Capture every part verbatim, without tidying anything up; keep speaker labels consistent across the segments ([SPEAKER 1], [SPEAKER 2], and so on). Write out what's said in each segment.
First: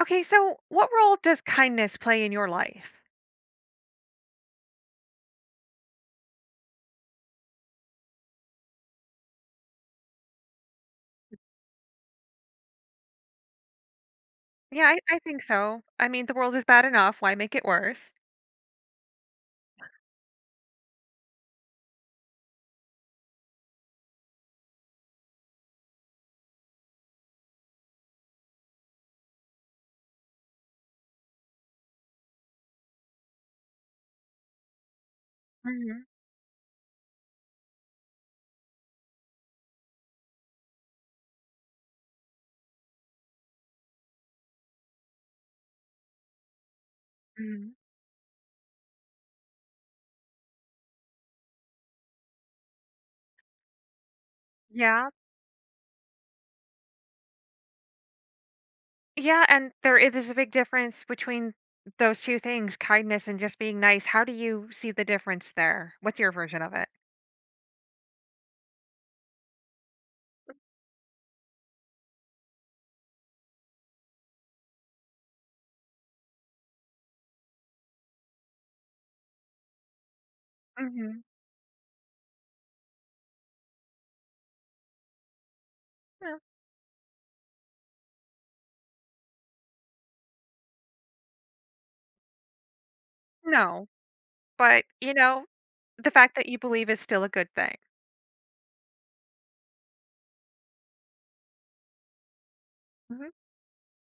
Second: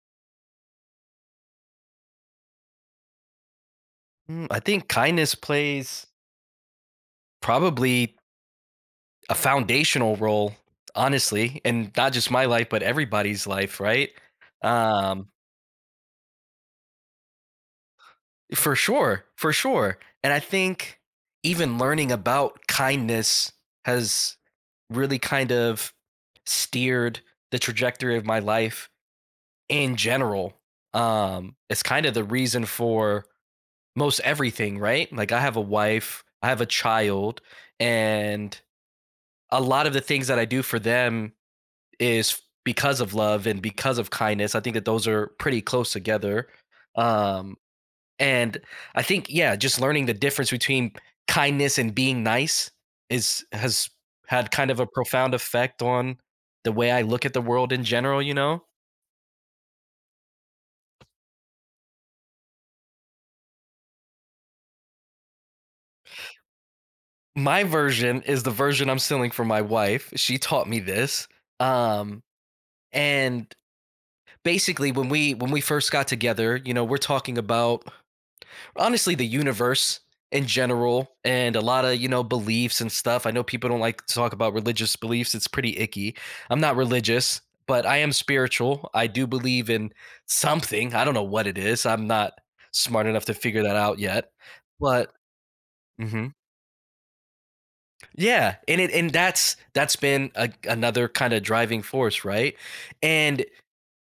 [SPEAKER 1] Okay, so what role does kindness play in your life?
[SPEAKER 2] Mm, I think kindness plays probably a foundational role, honestly, and not just my life, but everybody's life, right?
[SPEAKER 1] Yeah, I, I
[SPEAKER 2] Um,
[SPEAKER 1] think so. I mean, the world is bad enough. Why make it worse?
[SPEAKER 2] for sure, for sure. And I think even learning about kindness has really kind of steered the trajectory of my life in general. Um, it's kind of the reason for most everything, right? Like I have a
[SPEAKER 1] Hmm.
[SPEAKER 2] wife, I have a child, and a lot of the things that I do for them is because of love and because of kindness. I think that those are pretty close together. Um,
[SPEAKER 1] Hmm.
[SPEAKER 2] and I think, yeah, just learning the difference between kindness and being nice is has had kind of a
[SPEAKER 1] Yeah.
[SPEAKER 2] profound effect on the way I look at the world in general, you know?
[SPEAKER 1] Yeah. And there i- there's a big difference between those two things, kindness and just being nice. How do you see the difference there? What's your version of it?
[SPEAKER 2] My version is the version I'm stealing from my wife. She taught me this. Um, and basically when we when we first got together, you know, we're talking about honestly the universe in general
[SPEAKER 1] Hmm.
[SPEAKER 2] and a lot of, you know, beliefs and stuff. I know people don't like to talk about religious beliefs. It's pretty icky.
[SPEAKER 1] Yeah.
[SPEAKER 2] I'm not religious, but I am spiritual. I do believe in something. I don't know what it is. I'm not smart enough to figure that
[SPEAKER 1] No.
[SPEAKER 2] out yet,
[SPEAKER 1] But,
[SPEAKER 2] but
[SPEAKER 1] you know, the
[SPEAKER 2] Mhm.
[SPEAKER 1] fact that you believe is still a good thing.
[SPEAKER 2] Yeah, and it and that's that's been a, another kind of driving force, right?
[SPEAKER 1] Hmm.
[SPEAKER 2] And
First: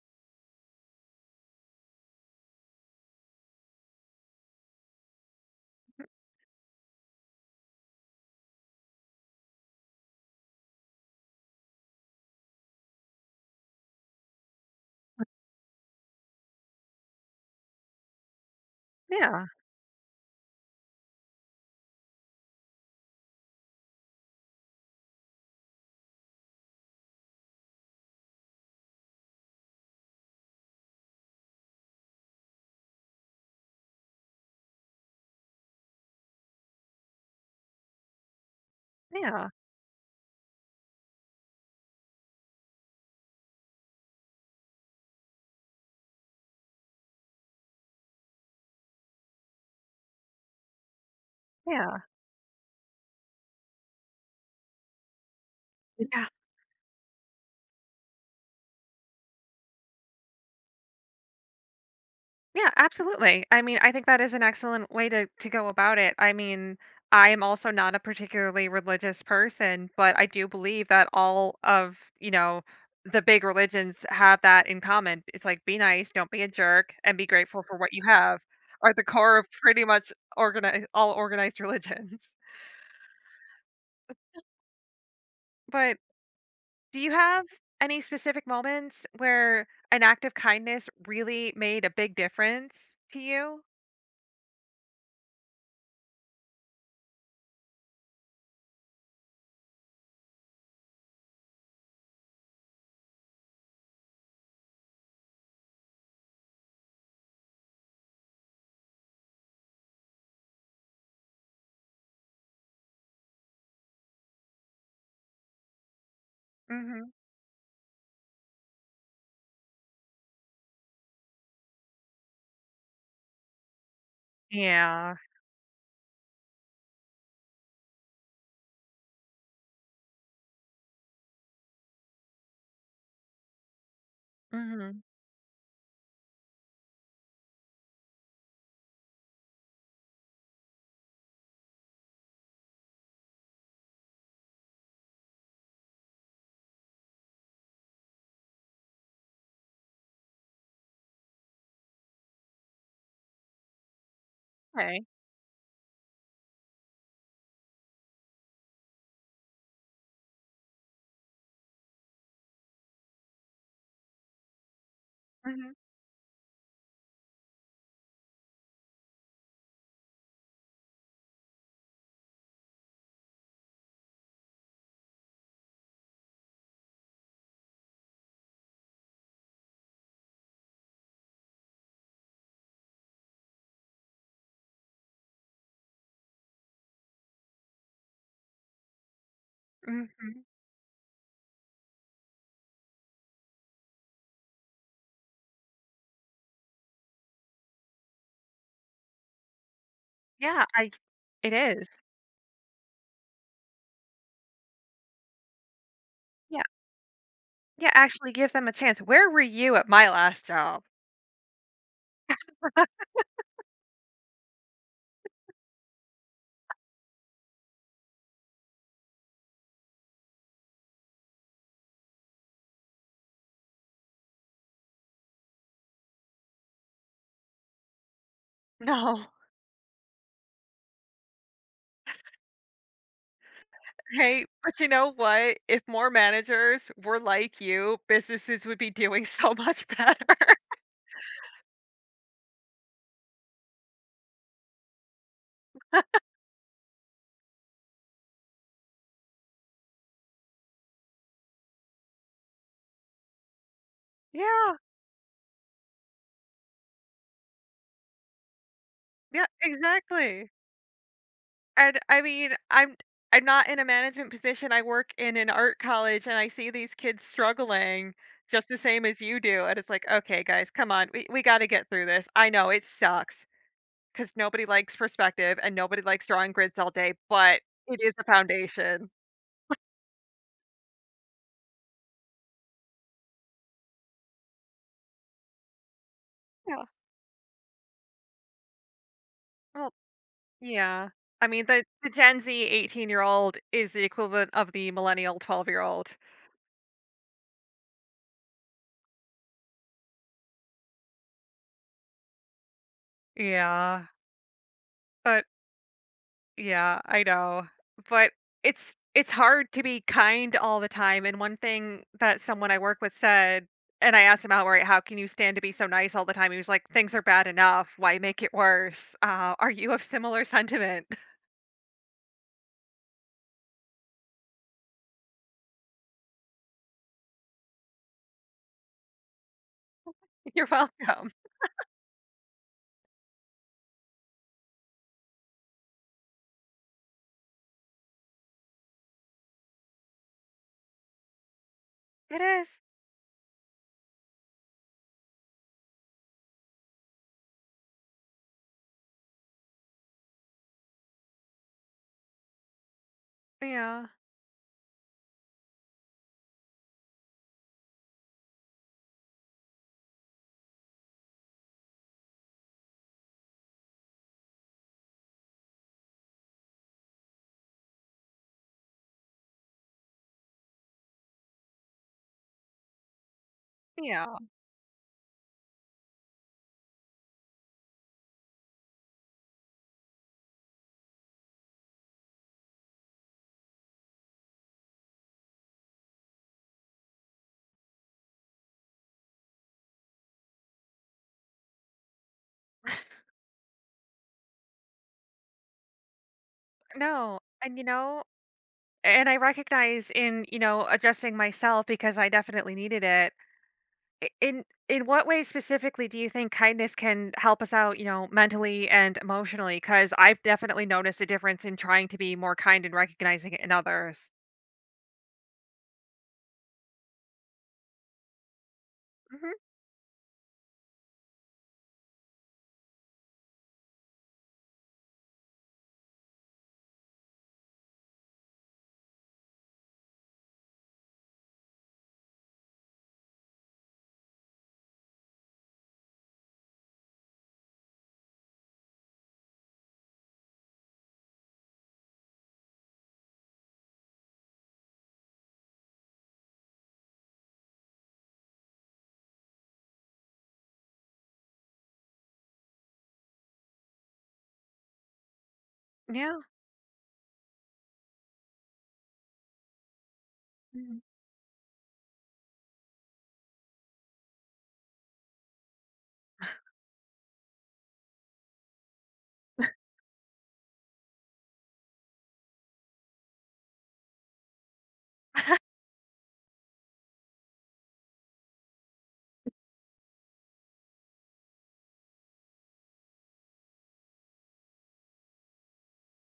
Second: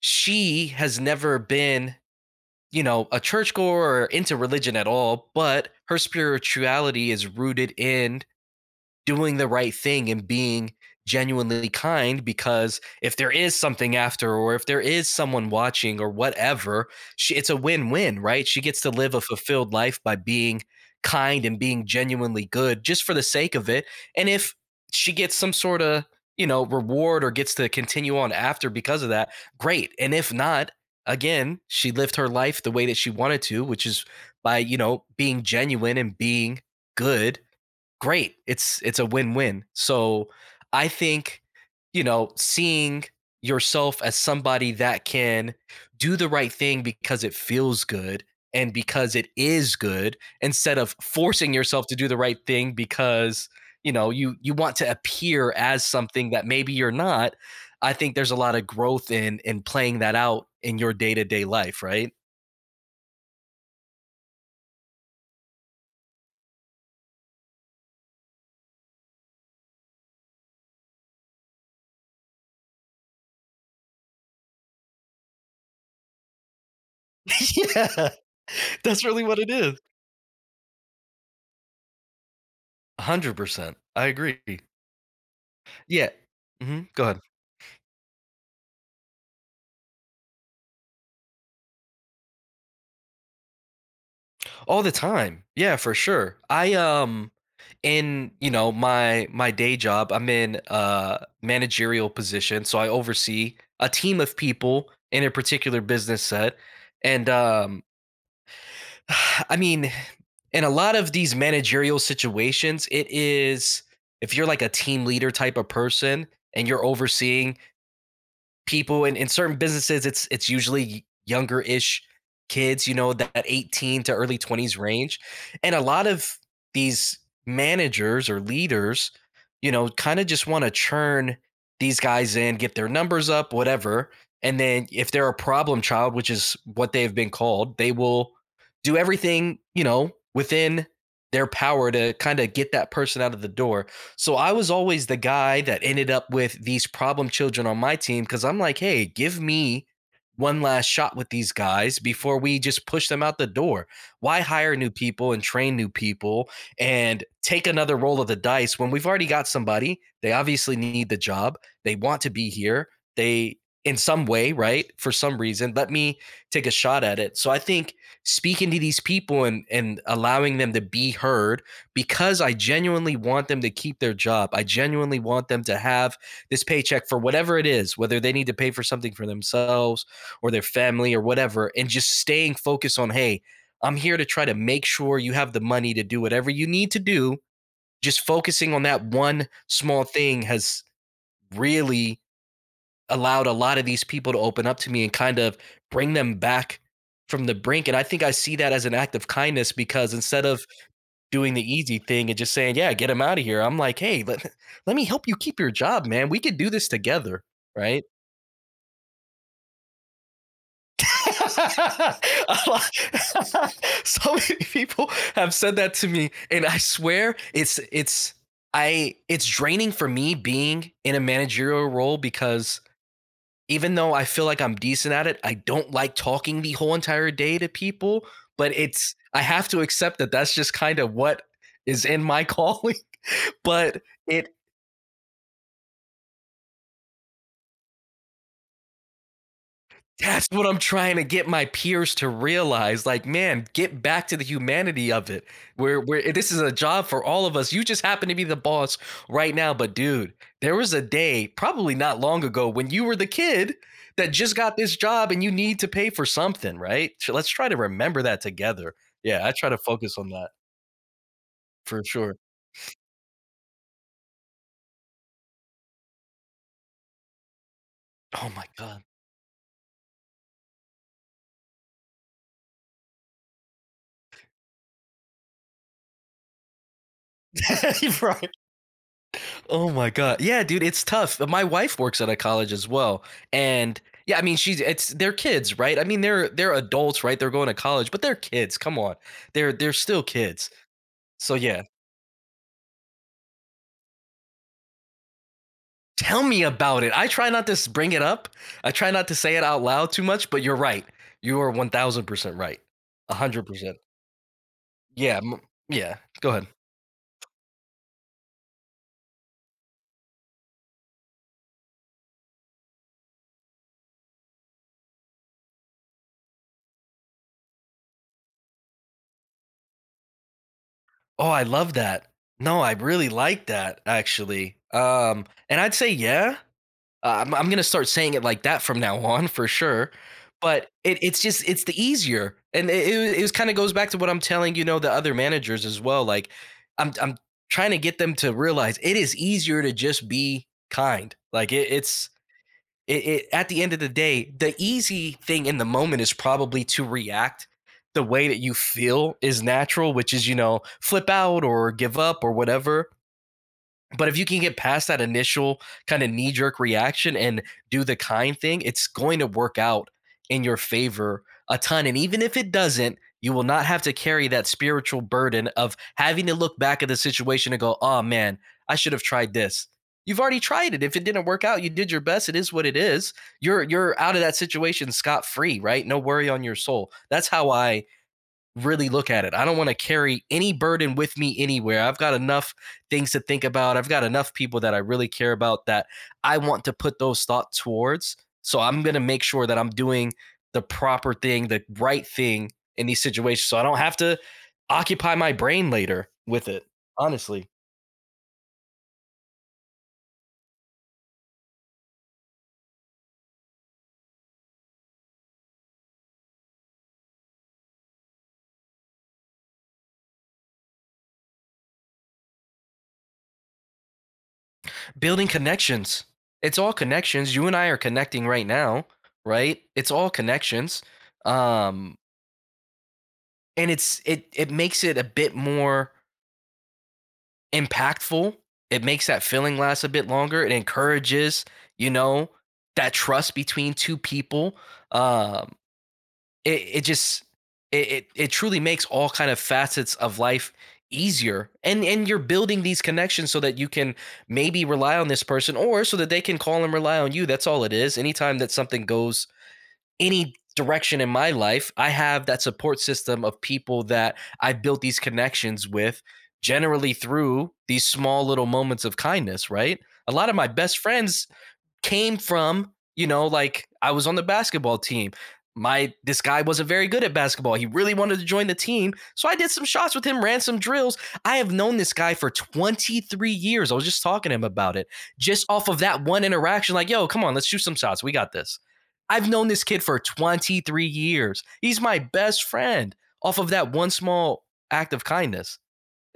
[SPEAKER 2] she has never been, you know, a churchgoer or into religion at all, but her spirituality is rooted in doing the right thing and being genuinely kind, because if there is something after or if there is someone watching or whatever, she, it's a win-win, right? She gets to live a
[SPEAKER 1] Yeah,
[SPEAKER 2] fulfilled life by being kind and being genuinely good just for the sake of it, and if she gets some sort of, you know, reward or gets to continue on after because of that, great. And if not, again, she lived her life the way that she wanted to, which is by, you know, being genuine and being good. Great. It's it's a
[SPEAKER 1] yeah,
[SPEAKER 2] win-win. So I think, you know, seeing yourself as somebody that can do the right thing because it feels good and because it is good, instead of forcing yourself to
[SPEAKER 1] yeah.
[SPEAKER 2] do the right thing because, you know, you you want to appear as
[SPEAKER 1] Yeah.
[SPEAKER 2] something that maybe you're not. I think there's a lot of growth in in playing that out in your day-to-day life, right?
[SPEAKER 1] Yeah, absolutely. I mean, I think that is an excellent way to to go about it. I mean, I am also not a particularly religious person, but I do believe that all of, you know, the big religions have that in common. It's like be nice, don't be a jerk, and be grateful for what you
[SPEAKER 2] Yeah.
[SPEAKER 1] have are the
[SPEAKER 2] That's really
[SPEAKER 1] core
[SPEAKER 2] what
[SPEAKER 1] of
[SPEAKER 2] it is.
[SPEAKER 1] pretty much organized all organized religions.
[SPEAKER 2] one hundred percent I agree.
[SPEAKER 1] But
[SPEAKER 2] Yeah. Mhm,
[SPEAKER 1] do
[SPEAKER 2] go
[SPEAKER 1] you
[SPEAKER 2] ahead.
[SPEAKER 1] have any specific moments where an act of kindness really made a big difference to you?
[SPEAKER 2] All the time. Yeah, for sure. I, um in, you know, my my day job, I'm in a managerial position, so I oversee a team of people in a particular business set, and, um, I mean, in a lot of these managerial situations, it is if you're like a team leader type of person and you're
[SPEAKER 1] Mhm.
[SPEAKER 2] overseeing people in, in certain businesses, it's it's usually younger-ish kids, you know, that, that eighteen to early twenties
[SPEAKER 1] Yeah.
[SPEAKER 2] range. And a lot of these managers or leaders, you know, kind of just want to churn these guys in, get their numbers up, whatever. And then
[SPEAKER 1] Mhm.
[SPEAKER 2] if they're a problem child, which is what they've been called, they will do everything, you know, within their power to kind of get that person out of the door. So I was always the guy that ended up with these problem children on my team because I'm like, hey, give me one last shot with these guys before we just push them out the door. Why hire new
[SPEAKER 1] Okay.
[SPEAKER 2] people and train new people and take another roll of the dice when we've already got somebody? They obviously need the job. They want to be here. They, in some way, right? For some reason,
[SPEAKER 1] Mhm,
[SPEAKER 2] let me take a shot at it. So I think speaking to these people and and allowing them to be heard, because I genuinely want them to keep their job. I genuinely want them to have this paycheck for whatever it is, whether they need to pay for something for themselves or their family or whatever, and just staying focused on, hey, I'm here to try to make sure you have the money to do whatever you need to do. Just focusing on that one small thing
[SPEAKER 1] mhm.
[SPEAKER 2] has really allowed a lot of these people to open up to me and kind of bring them back from the brink. And I think I see that as an act of kindness because instead of
[SPEAKER 1] Yeah, I
[SPEAKER 2] doing
[SPEAKER 1] it
[SPEAKER 2] the
[SPEAKER 1] is.
[SPEAKER 2] easy thing and just saying, "Yeah, get him out of here." I'm like, "Hey, let, let me help you keep your job, man. We could
[SPEAKER 1] Yeah,
[SPEAKER 2] do this together."
[SPEAKER 1] yeah,
[SPEAKER 2] Right?
[SPEAKER 1] actually give them a chance. Where were you at my last job?
[SPEAKER 2] So many people have said that to me, and I swear it's it's I it's draining for me being in a managerial role, because even though I feel like I'm decent at it, I don't like talking the whole entire day to people. But it's
[SPEAKER 1] No.
[SPEAKER 2] I have to accept that that's just kind of what is in my calling. But
[SPEAKER 1] Hey,
[SPEAKER 2] it
[SPEAKER 1] but you know what? If more managers were like you, businesses would be doing so much better.
[SPEAKER 2] That's what I'm trying to get my peers to realize. Like, man, get back to the humanity of it. Where where this is a job for all of us. You just happen to be the boss right now, but dude, there was a day probably not long ago when you were the kid that just
[SPEAKER 1] Yeah,
[SPEAKER 2] got this job and you need to pay for something, right? So let's try to remember that together. Yeah,
[SPEAKER 1] yeah,
[SPEAKER 2] I try to focus on that
[SPEAKER 1] exactly. And
[SPEAKER 2] for
[SPEAKER 1] I
[SPEAKER 2] sure.
[SPEAKER 1] mean, I'm I'm not in a management position. I work in an art college and I see these kids struggling
[SPEAKER 2] Oh my
[SPEAKER 1] just the
[SPEAKER 2] god.
[SPEAKER 1] same as you do. And it's like, okay, guys, come on. We, we got to get through this. I know it sucks. 'Cause nobody likes perspective and nobody likes drawing grids all day, but it is a
[SPEAKER 2] Right.
[SPEAKER 1] foundation.
[SPEAKER 2] Oh my god. Yeah, dude, it's tough. My wife works at a college as well. And yeah, I mean, she's it's they're kids, right? I mean, they're they're
[SPEAKER 1] Yeah,
[SPEAKER 2] adults, right? They're going to college, but they're kids. Come on. They're they're
[SPEAKER 1] well,
[SPEAKER 2] still kids.
[SPEAKER 1] yeah. I
[SPEAKER 2] So
[SPEAKER 1] mean,
[SPEAKER 2] yeah,
[SPEAKER 1] the the Gen Z eighteen-year-old is the equivalent of the millennial twelve-year-old.
[SPEAKER 2] tell me about it. I try not to s- bring it up. I try not to say it out loud too much, but you're right. You are one thousand percent right. one hundred percent.
[SPEAKER 1] Yeah,
[SPEAKER 2] Yeah,
[SPEAKER 1] but
[SPEAKER 2] m- yeah. Go ahead.
[SPEAKER 1] yeah, I know. But it's it's hard to be kind all the time, and one thing that someone I work with said and I asked him outright, "How can you stand to be so nice all the time?" He was like, "Things are bad enough, why make it worse?" Uh, are you of similar sentiment?
[SPEAKER 2] Oh, I love that. No, I really like that actually. Um and I'd say yeah. Uh, I'm I'm gonna start saying it like that from now on for sure.
[SPEAKER 1] You're
[SPEAKER 2] But it,
[SPEAKER 1] welcome.
[SPEAKER 2] it's just it's the easier, and it it, it kind of goes back to what I'm telling, you know, the other managers as well. Like I'm I'm trying to get them to realize it is easier to just be kind. Like it, it's
[SPEAKER 1] It is.
[SPEAKER 2] it, it at the end of the day, the easy thing in the moment is probably to react the way that you feel is natural, which is, you know, flip out or give up or whatever.
[SPEAKER 1] Yeah.
[SPEAKER 2] But if you can get past that initial kind of knee jerk reaction and do the kind thing, it's going to work out in your favor a ton. And even if it doesn't, you will not have to carry that spiritual burden of having to look back at the situation and go, oh man, I should have tried this. You've already tried it. If it didn't work out, you did your best. It is what it is. You're you're out
[SPEAKER 1] Yeah.
[SPEAKER 2] of that situation scot free, right? No worry on your soul. That's how I really look at it. I don't want to carry any burden with me anywhere. I've got enough things to think about. I've got enough people that I really care about that I want to put those thoughts towards. So I'm going to make sure that I'm doing the proper thing, the right thing in these situations so I don't have to occupy my brain later with it.
[SPEAKER 1] No.
[SPEAKER 2] Honestly,
[SPEAKER 1] And you know, and I recognize in, you know, adjusting myself because I definitely needed it. i- In in what ways specifically do you think kindness can help us out, you know, mentally and emotionally? Cuz I've definitely noticed a difference in trying to be more kind and recognizing it in others.
[SPEAKER 2] building connections. It's all connections. You and I are connecting right now,
[SPEAKER 1] Mhm.
[SPEAKER 2] right? It's all connections. Um and it's it it makes it a bit more impactful. It makes that feeling last a bit longer. It encourages, you know, that trust between two people. Um, it, it just it, it it truly makes all kind of facets of life easier, and and you're building these connections so that you can maybe rely on this person or so that they can call and rely on you. That's all it is. Anytime that something goes any direction in my life, I have that support system of people that I built these connections with,
[SPEAKER 1] Yeah.
[SPEAKER 2] generally through these small little moments of kindness, right? A lot of my best
[SPEAKER 1] Mhm.
[SPEAKER 2] friends came from, you know, like I was on the basketball team. My This guy wasn't very good at basketball. He really wanted to join the team. So I did some shots with him, ran some drills. I have known this guy for twenty-three years. I was just talking to him about it. Just off of that one interaction, like, yo, come on, let's shoot some shots. We got this. I've known this kid for twenty-three years. He's my best friend off of that one small act of kindness.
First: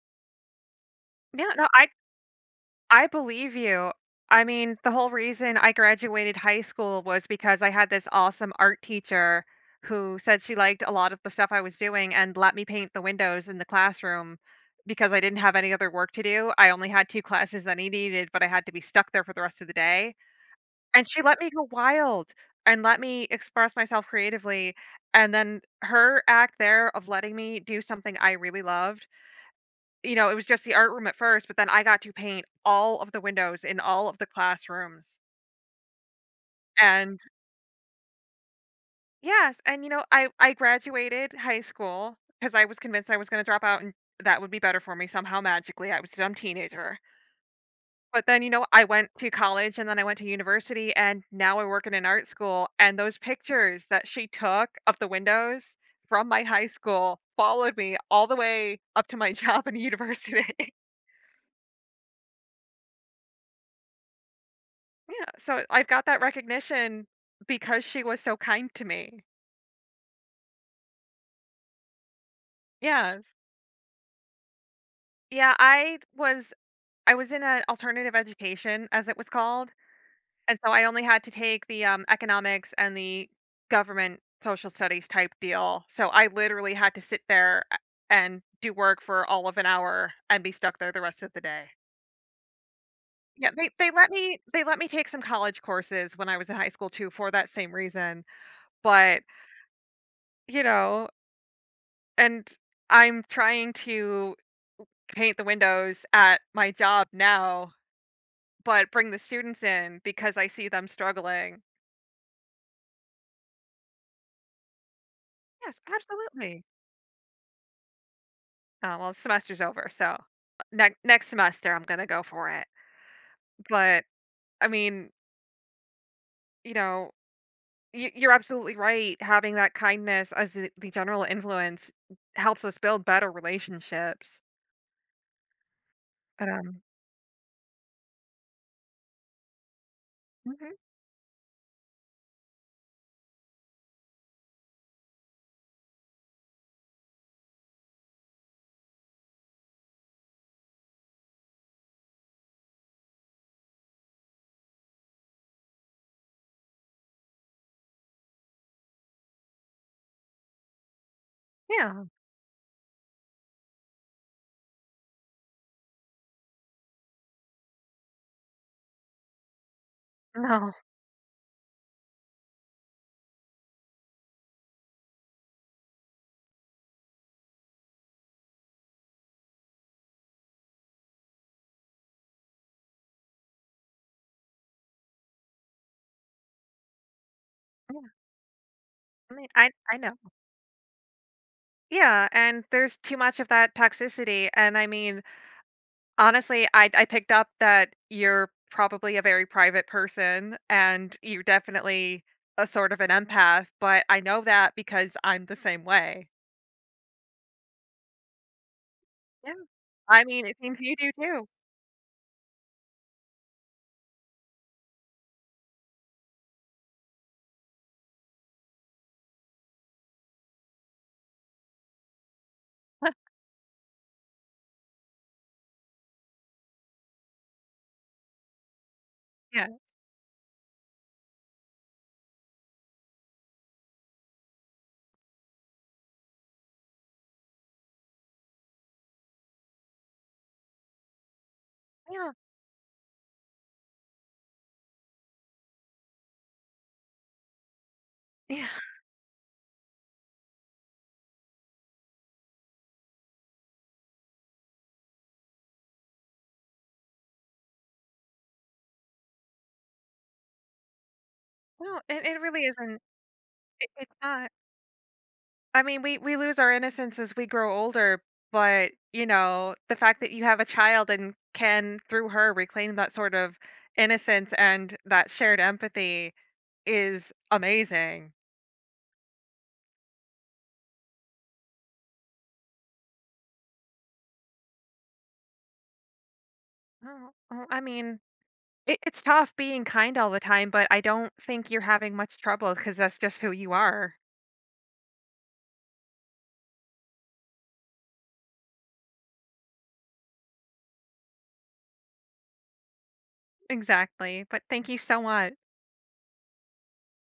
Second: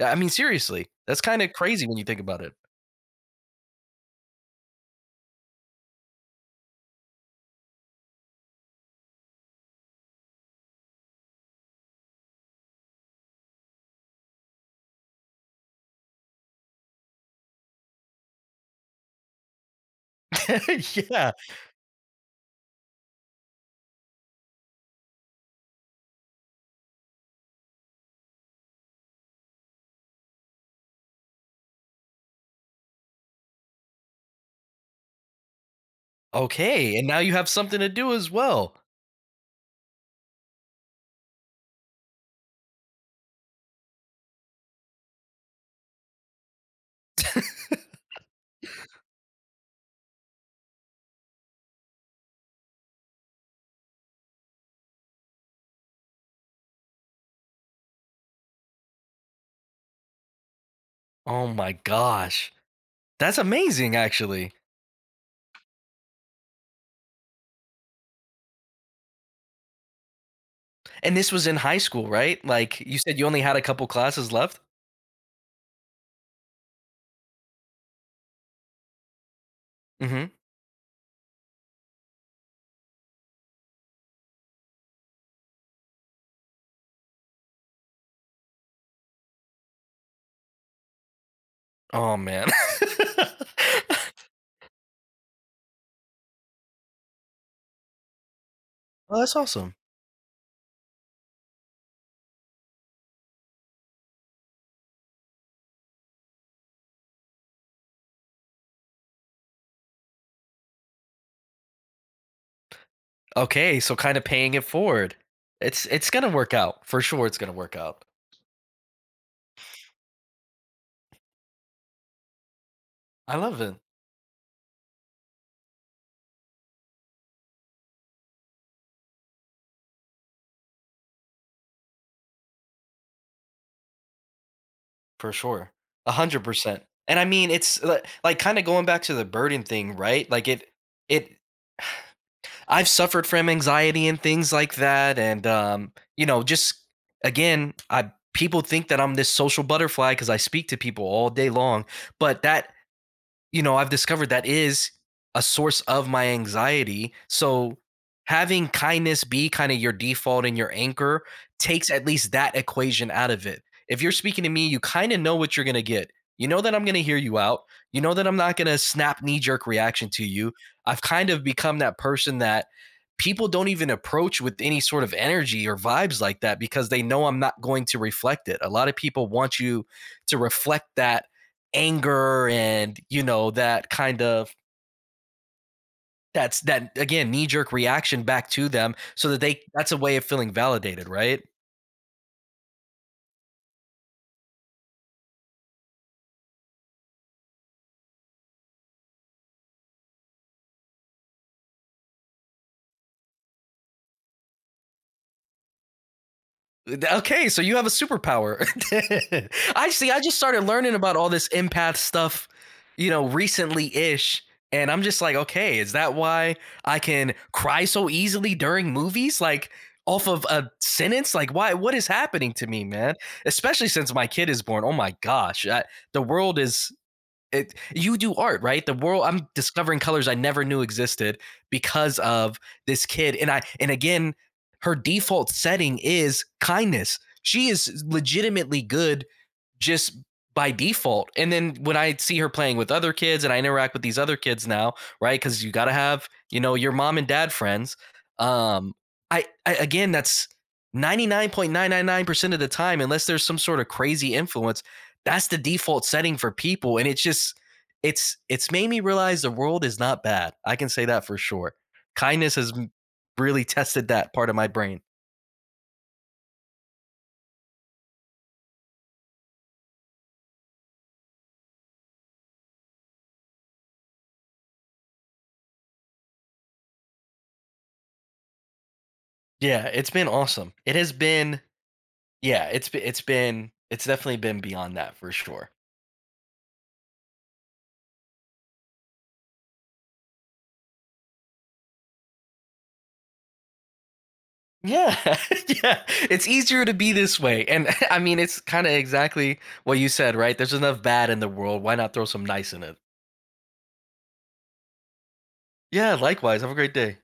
[SPEAKER 2] I mean, seriously, that's kind
[SPEAKER 1] Yeah,
[SPEAKER 2] of
[SPEAKER 1] no,
[SPEAKER 2] crazy
[SPEAKER 1] I
[SPEAKER 2] when you think about
[SPEAKER 1] I believe you. I mean, the whole reason I graduated high school was because I had this awesome art teacher who said she liked a lot of the stuff I was doing and let me paint the windows in the classroom because I didn't have any other work to do. I only had two classes that I needed, but I had to be stuck there for the rest of the day. And
[SPEAKER 2] it.
[SPEAKER 1] she
[SPEAKER 2] Yeah.
[SPEAKER 1] let me go wild and let me express myself creatively. And then her act there of letting me do something I really loved you know, It was just the art room at first, but then I got to paint all of the windows in all of the classrooms.
[SPEAKER 2] Okay, and now
[SPEAKER 1] And
[SPEAKER 2] you have something to do as well.
[SPEAKER 1] yes, and you know, I I graduated high school because I was convinced I was going to drop out and that would be better for me somehow magically. I was a dumb teenager. But then, you know, I went to college and then I went to university and now I work in an art school and those pictures that she took of the windows from my high school followed me all the way up to my job in university.
[SPEAKER 2] Oh my gosh. That's amazing, actually.
[SPEAKER 1] Yeah, so I've got that recognition because she was so kind to me.
[SPEAKER 2] And this was in high school, right? Like, you said you
[SPEAKER 1] Yes.
[SPEAKER 2] only had a couple classes left?
[SPEAKER 1] Yeah, I was I was in an alternative education, as it was called,
[SPEAKER 2] Mhm.
[SPEAKER 1] and so I only had to take the, um, economics and the government social studies type deal, so I literally had to sit there a and do work for all of an hour and be stuck there the rest of the day.
[SPEAKER 2] Oh, man.
[SPEAKER 1] Yeah, they they let me they let me take some college courses when I was in high school too for that same reason,
[SPEAKER 2] Well,
[SPEAKER 1] but,
[SPEAKER 2] that's awesome.
[SPEAKER 1] you know. And I'm trying to paint the windows at my job now, but bring the students in because I see them struggling.
[SPEAKER 2] Okay, so kinda paying it forward.
[SPEAKER 1] Yes,
[SPEAKER 2] It's it's gonna work
[SPEAKER 1] absolutely.
[SPEAKER 2] out. For sure, it's gonna work out.
[SPEAKER 1] Uh, well, the semester's over, so ne- next semester I'm gonna go for it.
[SPEAKER 2] I love it.
[SPEAKER 1] But I mean, you know, y- you're absolutely right. Having that kindness as the, the general influence helps us build better relationships.
[SPEAKER 2] For sure.
[SPEAKER 1] But um,
[SPEAKER 2] one hundred percent. And I mean, it's li like, kinda going back to the burden thing, right? Like, it
[SPEAKER 1] mhm,
[SPEAKER 2] it I've suffered from anxiety and things like that, and um, you know, just again, I people think that I'm this social butterfly because I speak to people all day long, but that you know, I've discovered that is a source of my anxiety. So having kindness be kind of your default and your anchor takes
[SPEAKER 1] yeah,
[SPEAKER 2] at least that equation out of it. If you're speaking to me, you kind of know what you're going to get. You know that I'm going to hear you out. You know that I'm not going to snap knee jerk reaction to you.
[SPEAKER 1] no,
[SPEAKER 2] I've kind of become that person that people don't even approach with any sort of energy or vibes like that because they know I'm not going to reflect it. A lot of people want you to reflect that anger and, you know, that kind of that's that again knee jerk
[SPEAKER 1] yeah.
[SPEAKER 2] reaction back to them so
[SPEAKER 1] I
[SPEAKER 2] that
[SPEAKER 1] mean,
[SPEAKER 2] they
[SPEAKER 1] I
[SPEAKER 2] that's a
[SPEAKER 1] I know.
[SPEAKER 2] way of feeling validated, right?
[SPEAKER 1] Yeah, and there's too much of that toxicity, and I mean, honestly, I I picked up that you're probably a very private person and you're definitely a sort of an empath, but I know that because I'm the same way.
[SPEAKER 2] Okay, so you have a superpower.
[SPEAKER 1] Yeah.
[SPEAKER 2] I see. I
[SPEAKER 1] I
[SPEAKER 2] just
[SPEAKER 1] mean, it
[SPEAKER 2] started
[SPEAKER 1] seems
[SPEAKER 2] learning
[SPEAKER 1] you do
[SPEAKER 2] about all this
[SPEAKER 1] too.
[SPEAKER 2] empath stuff, you know, recently ish. And I'm just like, okay, is that why I can cry so easily during movies? Like, off of a sentence? Like, why? What is happening to me, man? Especially since my kid is born. Oh my gosh. I, the world is it, you do art, right? The world I'm
[SPEAKER 1] Yeah.
[SPEAKER 2] discovering colors I never knew existed because of this kid. And I and again, her default setting is kindness. She is legitimately good just by default. And then when I
[SPEAKER 1] Yeah.
[SPEAKER 2] see her playing with other kids and I interact with these other kids now, right? Because you got to have, you know, your mom and dad friends.
[SPEAKER 1] Yeah.
[SPEAKER 2] Um, I, I again, that's ninety-nine point nine nine nine percent of the time, unless there's some sort of crazy influence, that's the default setting for people. And it's just, it's, it's made me realize the world is not bad. I can say that for sure.
[SPEAKER 1] No, it it
[SPEAKER 2] Kindness
[SPEAKER 1] really
[SPEAKER 2] has
[SPEAKER 1] isn't.
[SPEAKER 2] really
[SPEAKER 1] It
[SPEAKER 2] tested
[SPEAKER 1] it's
[SPEAKER 2] that part
[SPEAKER 1] not.
[SPEAKER 2] of my brain.
[SPEAKER 1] I mean, we we lose our innocence as we grow older, but, you know, the fact that you have a child and can, through her, reclaim that sort of innocence and that shared empathy is amazing.
[SPEAKER 2] Yeah, it's been awesome. It has been Yeah, it's be it's been it's definitely been beyond that for sure.
[SPEAKER 1] Oh, oh, I mean, it, it's tough being kind all the time, but I don't think you're having much trouble because that's just who you are.
[SPEAKER 2] Yeah, yeah, it's easier to be this way, and I mean, it's kinda exactly what you said, right? There's enough bad in the world, why not throw some nice in it?
[SPEAKER 1] Exactly. But thank you so much.
[SPEAKER 2] Yeah, likewise, have a great day.